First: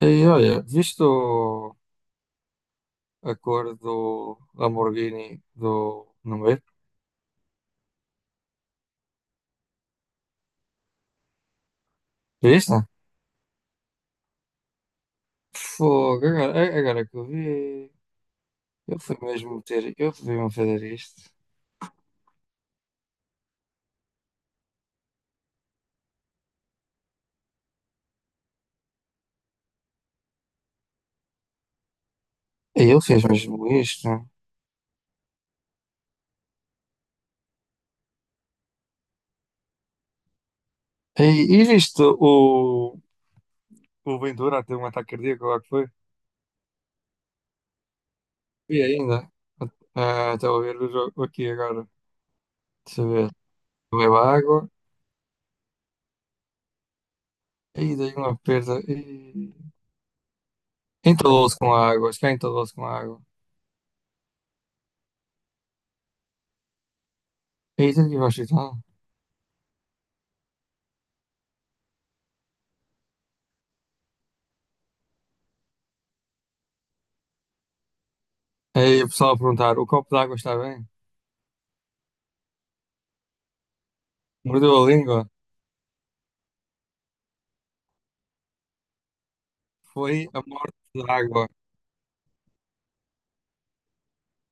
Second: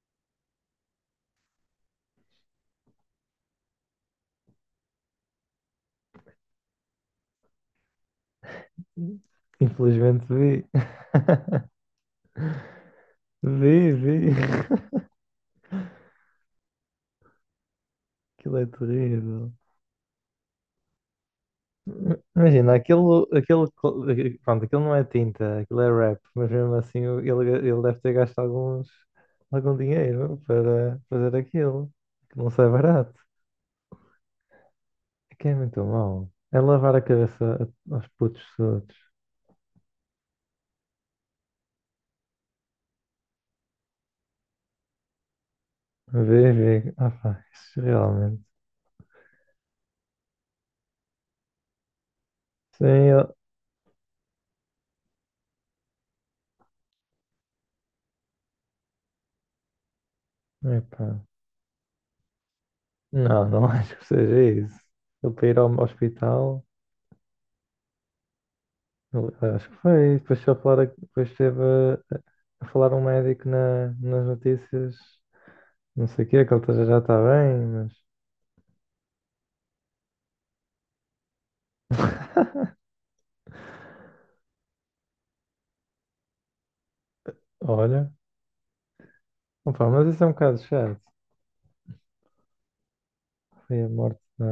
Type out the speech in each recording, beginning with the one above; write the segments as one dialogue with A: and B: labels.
A: E olha, viste a cor do Lamborghini do Número?
B: Infelizmente vi.
A: Viste?
B: Vi.
A: Fogo, agora que eu vi,
B: Aquilo é terrível.
A: eu fui mesmo fazer isto.
B: Imagina, aquilo não é tinta, aquilo é rap, mas mesmo assim ele deve ter gasto algum dinheiro para fazer aquilo, que não sai
A: E ele
B: barato.
A: fez mesmo isto.
B: É que é muito mau. É lavar a cabeça a- aos putos todos.
A: E, e viste o Ventura a ter um ataque cardíaco lá que foi?
B: Vê. Ah, pá, isso realmente.
A: Vi ainda. Ah, estava a ver o jogo aqui agora.
B: Sim,
A: Deixa eu ver.
B: eu...
A: Bebeu água. E dei uma perda. E
B: Epá.
A: entalou-se com a água. Acho que entalou-se com a água.
B: Não acho que seja isso. Ele para ir ao hospital.
A: E teve que ir ao hospital.
B: Eu- acho que foi. Depois, foi a falar, depois esteve a falar um médico nas notícias, não sei o quê, que ele tá- já está bem, mas.
A: Aí o pessoal a perguntar: o copo d'água está bem? Mordeu a língua?
B: Olha, opa, mas isso é
A: Foi
B: um
A: a
B: bocado
A: morte da
B: chato.
A: água.
B: Foi a morte da.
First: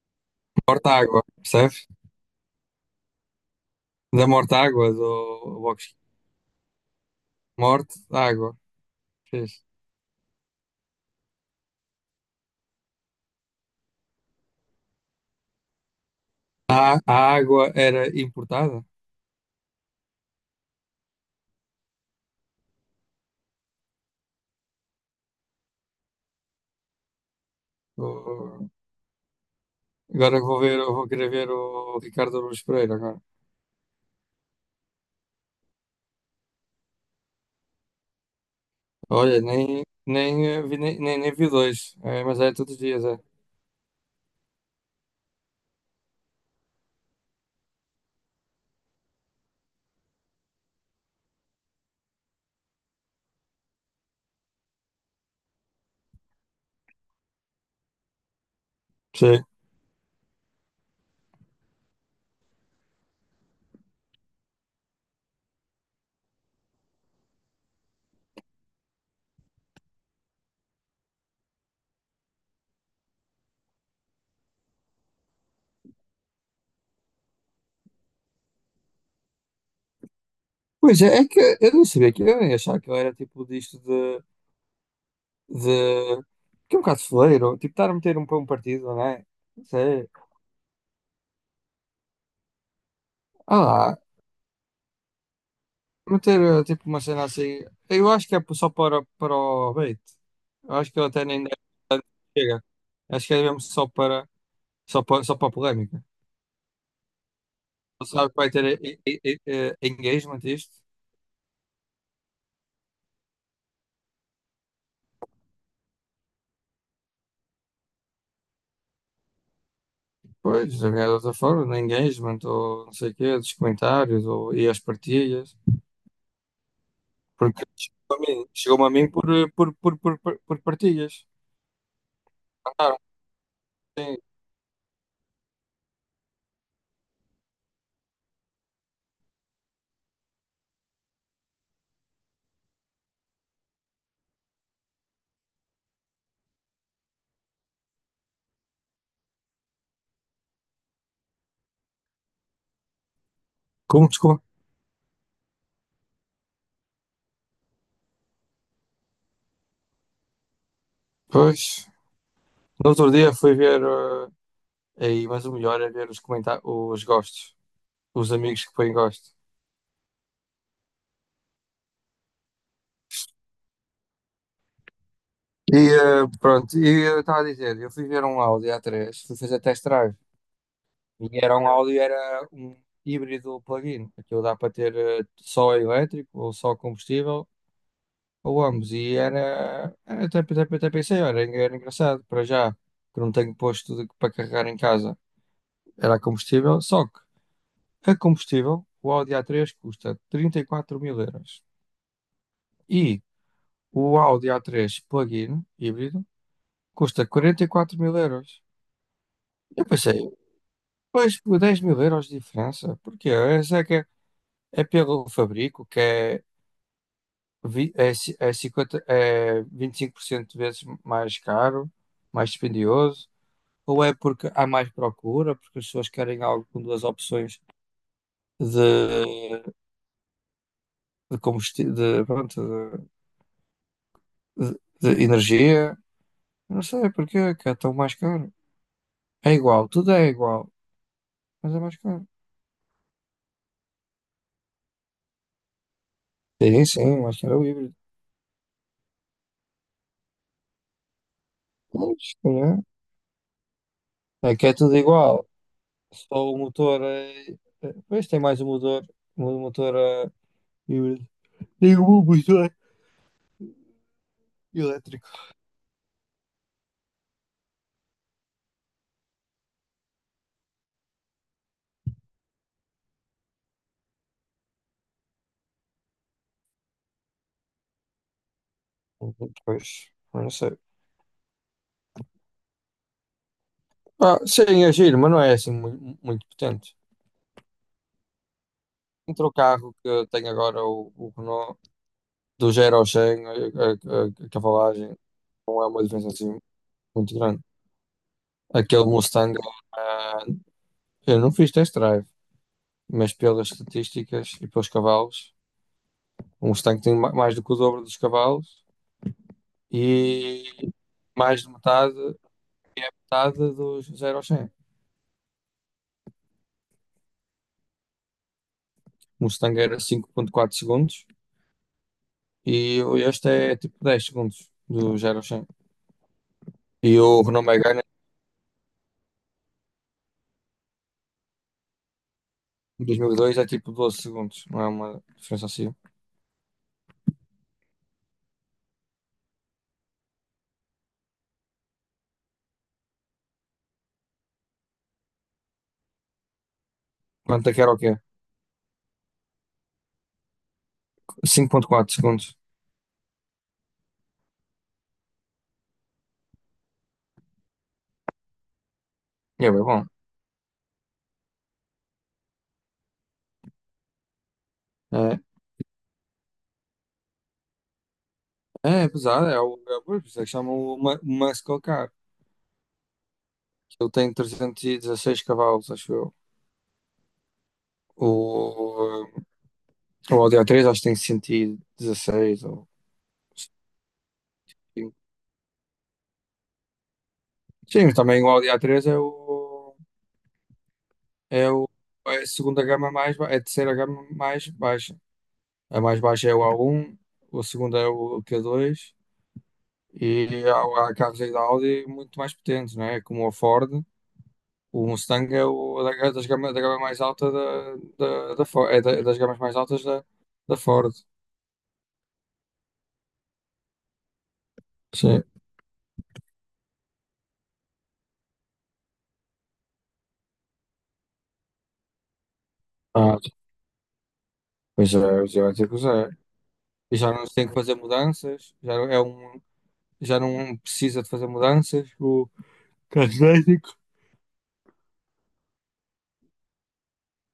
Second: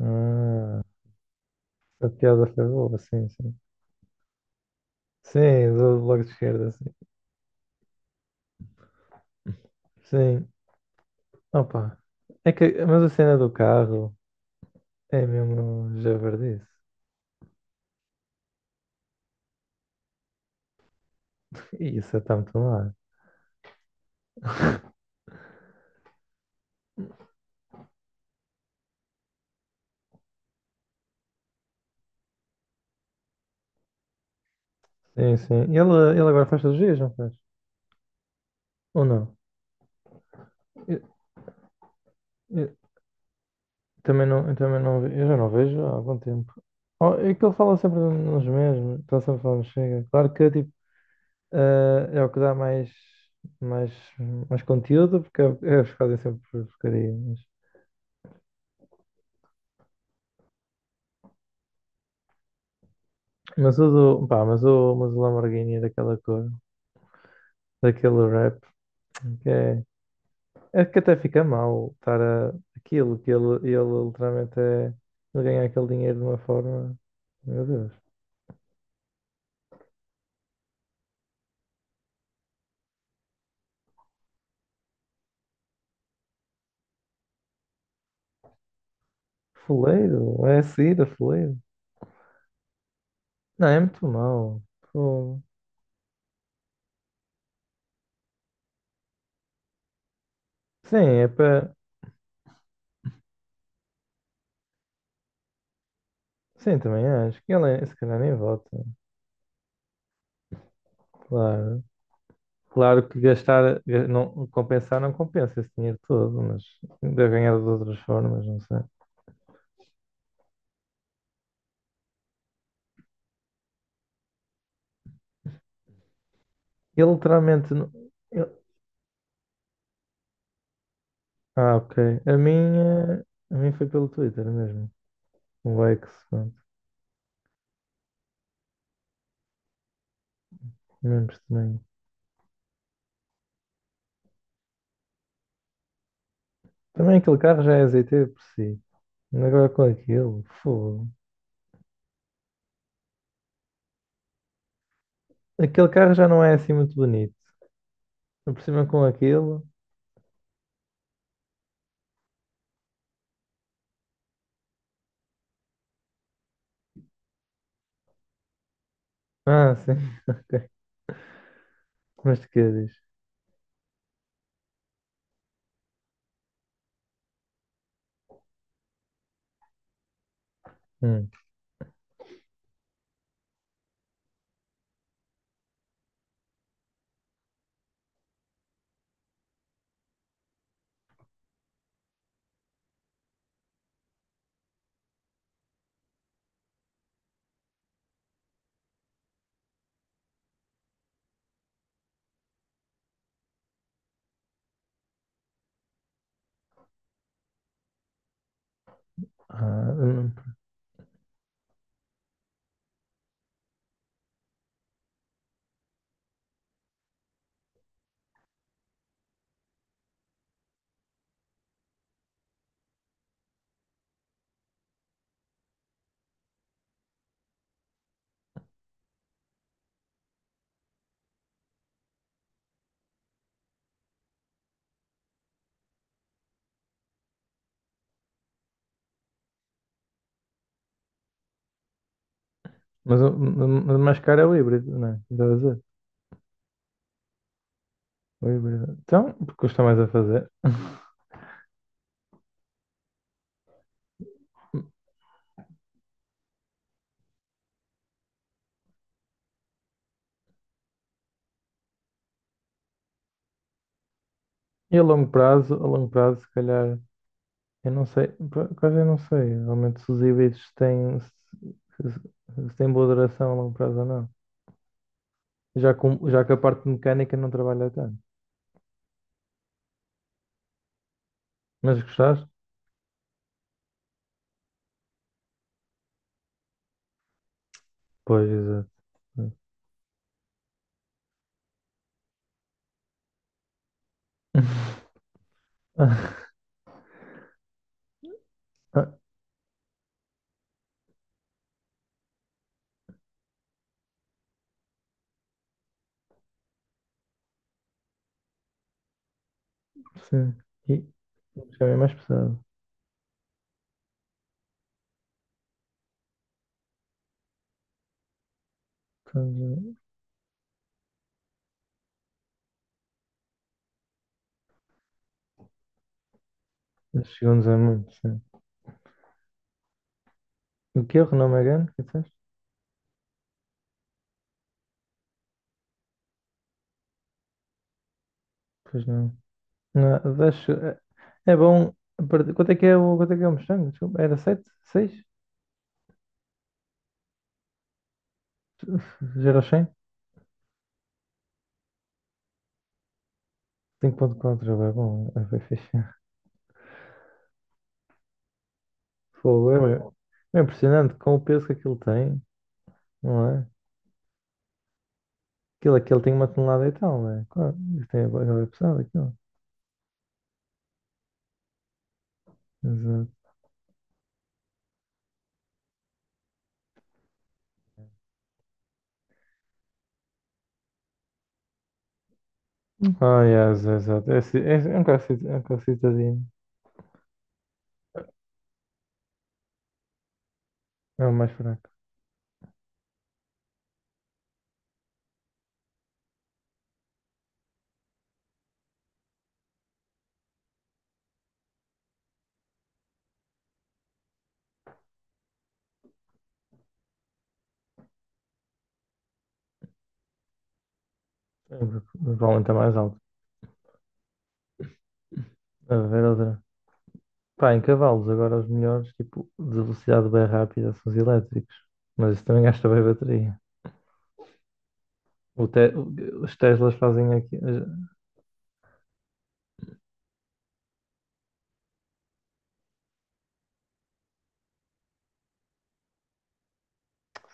B: Ah,
A: Morte à água, percebes?
B: a piada foi boa, sim.
A: Da morte à água do
B: Sim,
A: box.
B: do bloco de esquerda, sim.
A: Morte à água. Fiz.
B: Sim, opa. É que, mas a cena do carro é mesmo javardice.
A: A água era importada?
B: E isso é tá muito mal.
A: O- Agora vou ver, eu vou querer ver o Ricardo Aruz Pereira agora.
B: Sim, sim. E ele agora faz cirurgias, não faz? Ou não?
A: Olha, nem, nem, vi, nem, nem, nem vi dois, é, mas é todos os dias, é.
B: Também não, eu também não, ve- eu já não vejo há algum tempo. Oh, é que ele fala sempre nos mesmos, está sempre falando chega. Claro que tipo, é o que dá mais, mais, mais conteúdo, porque é, é os que fazem sempre porcaria.
A: Sim.
B: Mas o do, pá, mas o Lamborghini é daquela cor, daquele rap, que é, é que até fica mal estar a, aquilo que ele literalmente é, ele ganha aquele dinheiro de uma forma, meu Deus,
A: Pois é, é que eu não sabia, que eu nem achava que eu era tipo disto, de de que é um bocado fuleiro, tipo, estar a meter um para um partido, não é? Sei.
B: fuleiro, é a saída, fuleiro.
A: Ah
B: Não, é
A: lá,
B: muito mau. Fogo.
A: meter tipo uma cena assim. Eu acho que é só para o bait. Eu acho que ele
B: Sim,
A: até
B: é
A: nem
B: para.
A: chega. Acho que é mesmo só para a polémica.
B: Sim, também acho que ele, é, se
A: Ele
B: calhar,
A: sabe
B: nem
A: que vai ter
B: volta.
A: engagement isto.
B: Claro. Claro que gastar, ga- não, compensar não compensa esse dinheiro todo, mas deve ganhar de outras formas, não sei.
A: Pois, de alguma outra forma, no engagement, ou não sei o quê, dos comentários, ou, e as partilhas.
B: Ele
A: Porque
B: literalmente. Não-
A: chegou-me a mim,
B: ele-
A: chegou-me a mim por, eh, por partilhas.
B: Ah, ok. A
A: Mandaram,
B: minha. A minha foi pelo
A: sim.
B: Twitter mesmo. O X, pronto. Mesmo estranho. Também aquele carro já é azeiteiro por si. Agora com aquilo, fogo.
A: Como, desculpa?
B: Aquele carro já não é assim muito bonito. Por cima com aquilo.
A: Pois, no outro dia fui ver, aí, mas o melhor é ver os comentários, os gostos, os amigos que põem gosto.
B: Ah, sim. Ok. Mas de que diz?
A: E pronto, e eu estava a dizer, eu fui ver um Audi A3, fui fazer test drive, e era um híbrido plug-in, aquilo dá para ter só elétrico, ou só combustível, ou ambos, e até, até pensei, olha, era engraçado, para já, que não tenho posto para carregar em casa, era combustível, só que a combustível, o Audi A3 custa 34 mil euros. E o Audi A3 plug-in híbrido custa 44 mil euros. Eu
B: Ah,
A: pensei, pois por 10 mil euros de diferença, porque essa é que é, é pelo fabrico, que é, 50, é 25% de vezes mais caro, mais dispendioso, ou é porque há mais procura, porque as pessoas querem algo com duas opções de, de combustível, de, pronto, de, de- de energia. Não sei porquê, que é tão mais caro. É igual, tudo é igual, mas é mais caro.
B: mas, o- mas mais caro é o híbrido, não é? Estás a dizer?
A: Sim, sim, mais caro é o híbrido.
B: O híbrido. Então, porque custa mais a fazer.
A: Pois, se calhar. É que é tudo igual. Só o motor é. Pois tem mais um motor. Um motor é híbrido. Tem um motor
B: E
A: elétrico.
B: a longo prazo, se calhar, eu não sei, por acaso eu não sei, realmente se os híbridos têm, se- se têm boa duração a longo prazo ou não. Já, com, já que a parte mecânica não trabalha tanto.
A: Pois, não sei.
B: Mas gostaste?
A: Ah, sim, é giro, mas não é assim muito, muito potente.
B: Pois, exato.
A: Entre o carro que eu tenho agora, o Renault, do 0 ao 100, a cavalagem, não é uma diferença
B: Ah,
A: assim muito grande. Aquele
B: ah,
A: Mustang eh, eu não fiz test drive, mas pelas estatísticas e pelos cavalos, um Mustang tem mais do que o dobro dos cavalos
B: sim.
A: e
B: E
A: mais de
B: já é mais
A: metade,
B: pesado.
A: metade dos 0 aos 100. O Mustang
B: Então,
A: era 5,4 segundos e este é tipo 10 segundos do 0 ao 100.
B: já-
A: E
B: já
A: o
B: chegou-nos
A: Renault
B: a
A: Megane
B: muito, sim. O que é o Renault Megane? Que disseste?
A: em 2002 é tipo 12 segundos, não é uma diferença assim.
B: Pois não. Não, deixa- é é bom. Perder- quanto é que é o, quanto é que é o Mustang? Desculpa, era 7? 6?
A: Quanto é que era o quê?
B: 0 a 100?
A: 5,4 segundos.
B: 5,4, é bom, é bem fixe. Fogo,
A: É bem
B: é,
A: bom.
B: bem- é impressionante com o peso que aquilo tem, não é?
A: É,
B: Aquilo tem uma tonelada e tal, não é? Claro, isso tem é bem pesado
A: é
B: aquilo.
A: pesado, por isso é que chamam uma muscle car.
B: Exato.
A: Ele tem 316 cavalos, acho eu. O, o Audi a três acho que tem 116 ou.
B: Ah, yes, exato. É, ci- é, é um carro cit- é um carro citadino.
A: Sim, mas também o Audi a três é o
B: É o mais
A: é o
B: fraco.
A: é a segunda gama é a terceira gama mais baixa. A mais baixa é o A1, a segunda é o Q2 e há carros aí da Audi muito mais potentes, não é? Como o Ford, o Mustang é o é da, é das gama, da gama mais alta da Ford, é das gamas mais altas da Ford.
B: É, o que provavelmente é mais alto.
A: Sim.
B: A ver outra. Pá, em cavalos, agora os melhores, tipo, de velocidade bem rápida são os elétricos. Mas isso também gasta bem
A: Ah,
B: bateria.
A: pois já
B: O
A: vai ter
B: te-
A: que usar.
B: os Teslas
A: E
B: fazem
A: já não se
B: aqui,
A: tem que fazer mudanças, já não precisa de fazer mudanças. O carro elétrico.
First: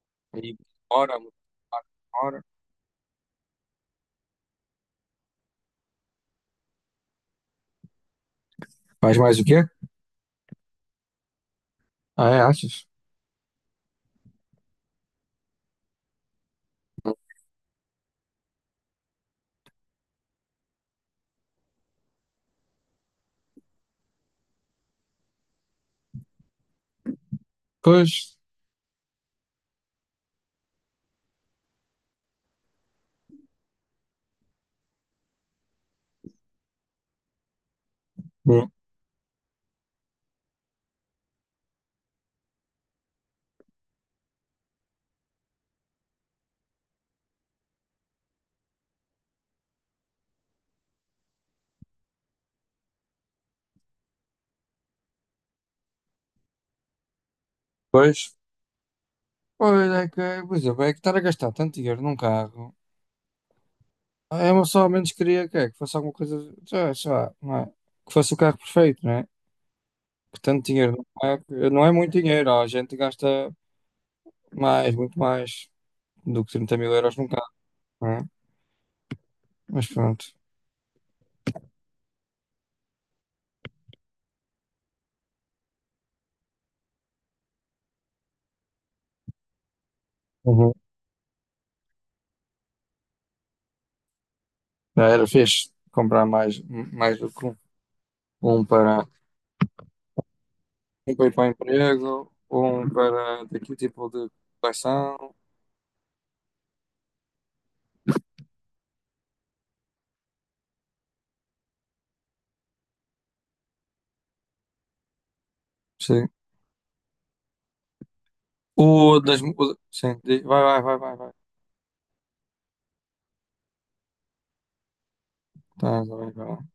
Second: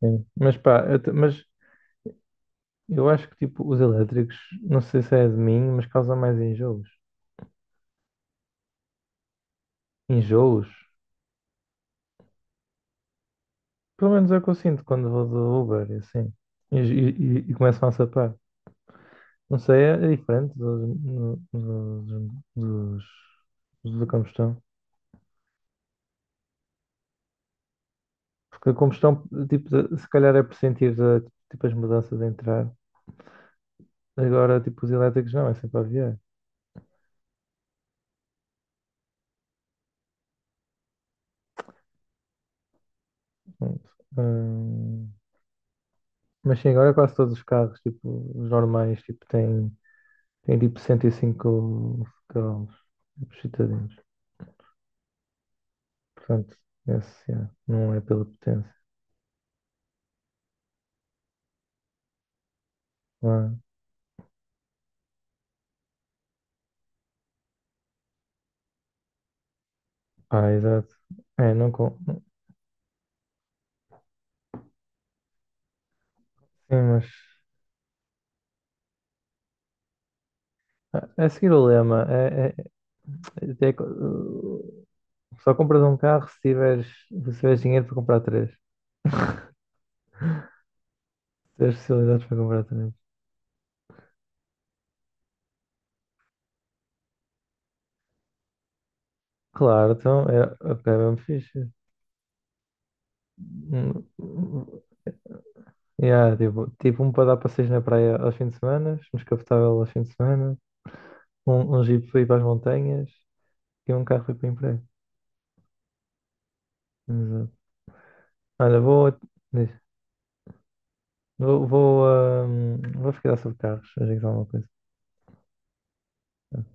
B: sim.
A: E
B: Mas pá, eu, te-
A: hora,
B: mas
A: hora.
B: eu acho que tipo, os elétricos, não sei se é de mim, mas causa mais enjoos.
A: Faz mais o quê?
B: Enjoos?
A: Ah, é, achas?
B: Pelo menos é o que eu sinto quando vou do Uber, e assim. E começam a sapar. Não sei, é, é diferente dos, no- no- dos, dos, dos da combustão.
A: Pois,
B: Porque a combustão, tipo, de- se calhar é por sentir tipo, as mudanças a entrar. Agora, tipo, os elétricos não, é sempre a aviar.
A: hum.
B: Hum, hum, mas sim, agora quase todos os carros, tipo, os normais, tipo, têm, têm tipo 105 cavalos, tipo, citadinos. Portanto, esse, yeah, não é pela
A: pois,
B: potência.
A: pois é que, por exemplo, é que estar a gastar tanto dinheiro num carro.
B: Ah,
A: É uma, só ao menos queria que fosse alguma coisa, sei lá, não é? Que fosse o carro perfeito, não é? Que
B: ah,
A: tanto
B: exato.
A: dinheiro,
B: É, não
A: não é
B: com...
A: muito dinheiro, ó, a gente gasta mais, muito mais do que
B: Sim,
A: 30 mil
B: mas...
A: euros num carro, não é? Mas pronto.
B: ah, é seguir o lema. É- é- é- Só compras um carro se tiveres, se tiveres dinheiro para comprar três.
A: Uhum.
B: Ter especialidades para comprar talentos.
A: Já era fixe comprar mais do que um. Um para,
B: Claro, então é, ok, é
A: Um
B: mesmo
A: para ir para o
B: fixe.
A: emprego, um para daquele
B: Hum,
A: tipo de
B: hum,
A: coleção.
B: Yeah, tipo, tipo um para dar passeios na praia aos fins de semana, um descapotável aos fins de semana, um jeep para ir para as montanhas e um carro para ir para o emprego.
A: Sim.
B: Exato. Olha, vou,
A: O das. Mu-
B: diz,
A: o- Sim, vai, vai, vai, vai, vai.
B: vou, vou, vou ficar sobre carros, a dizer alguma coisa.
A: Tá, vai, vai lá.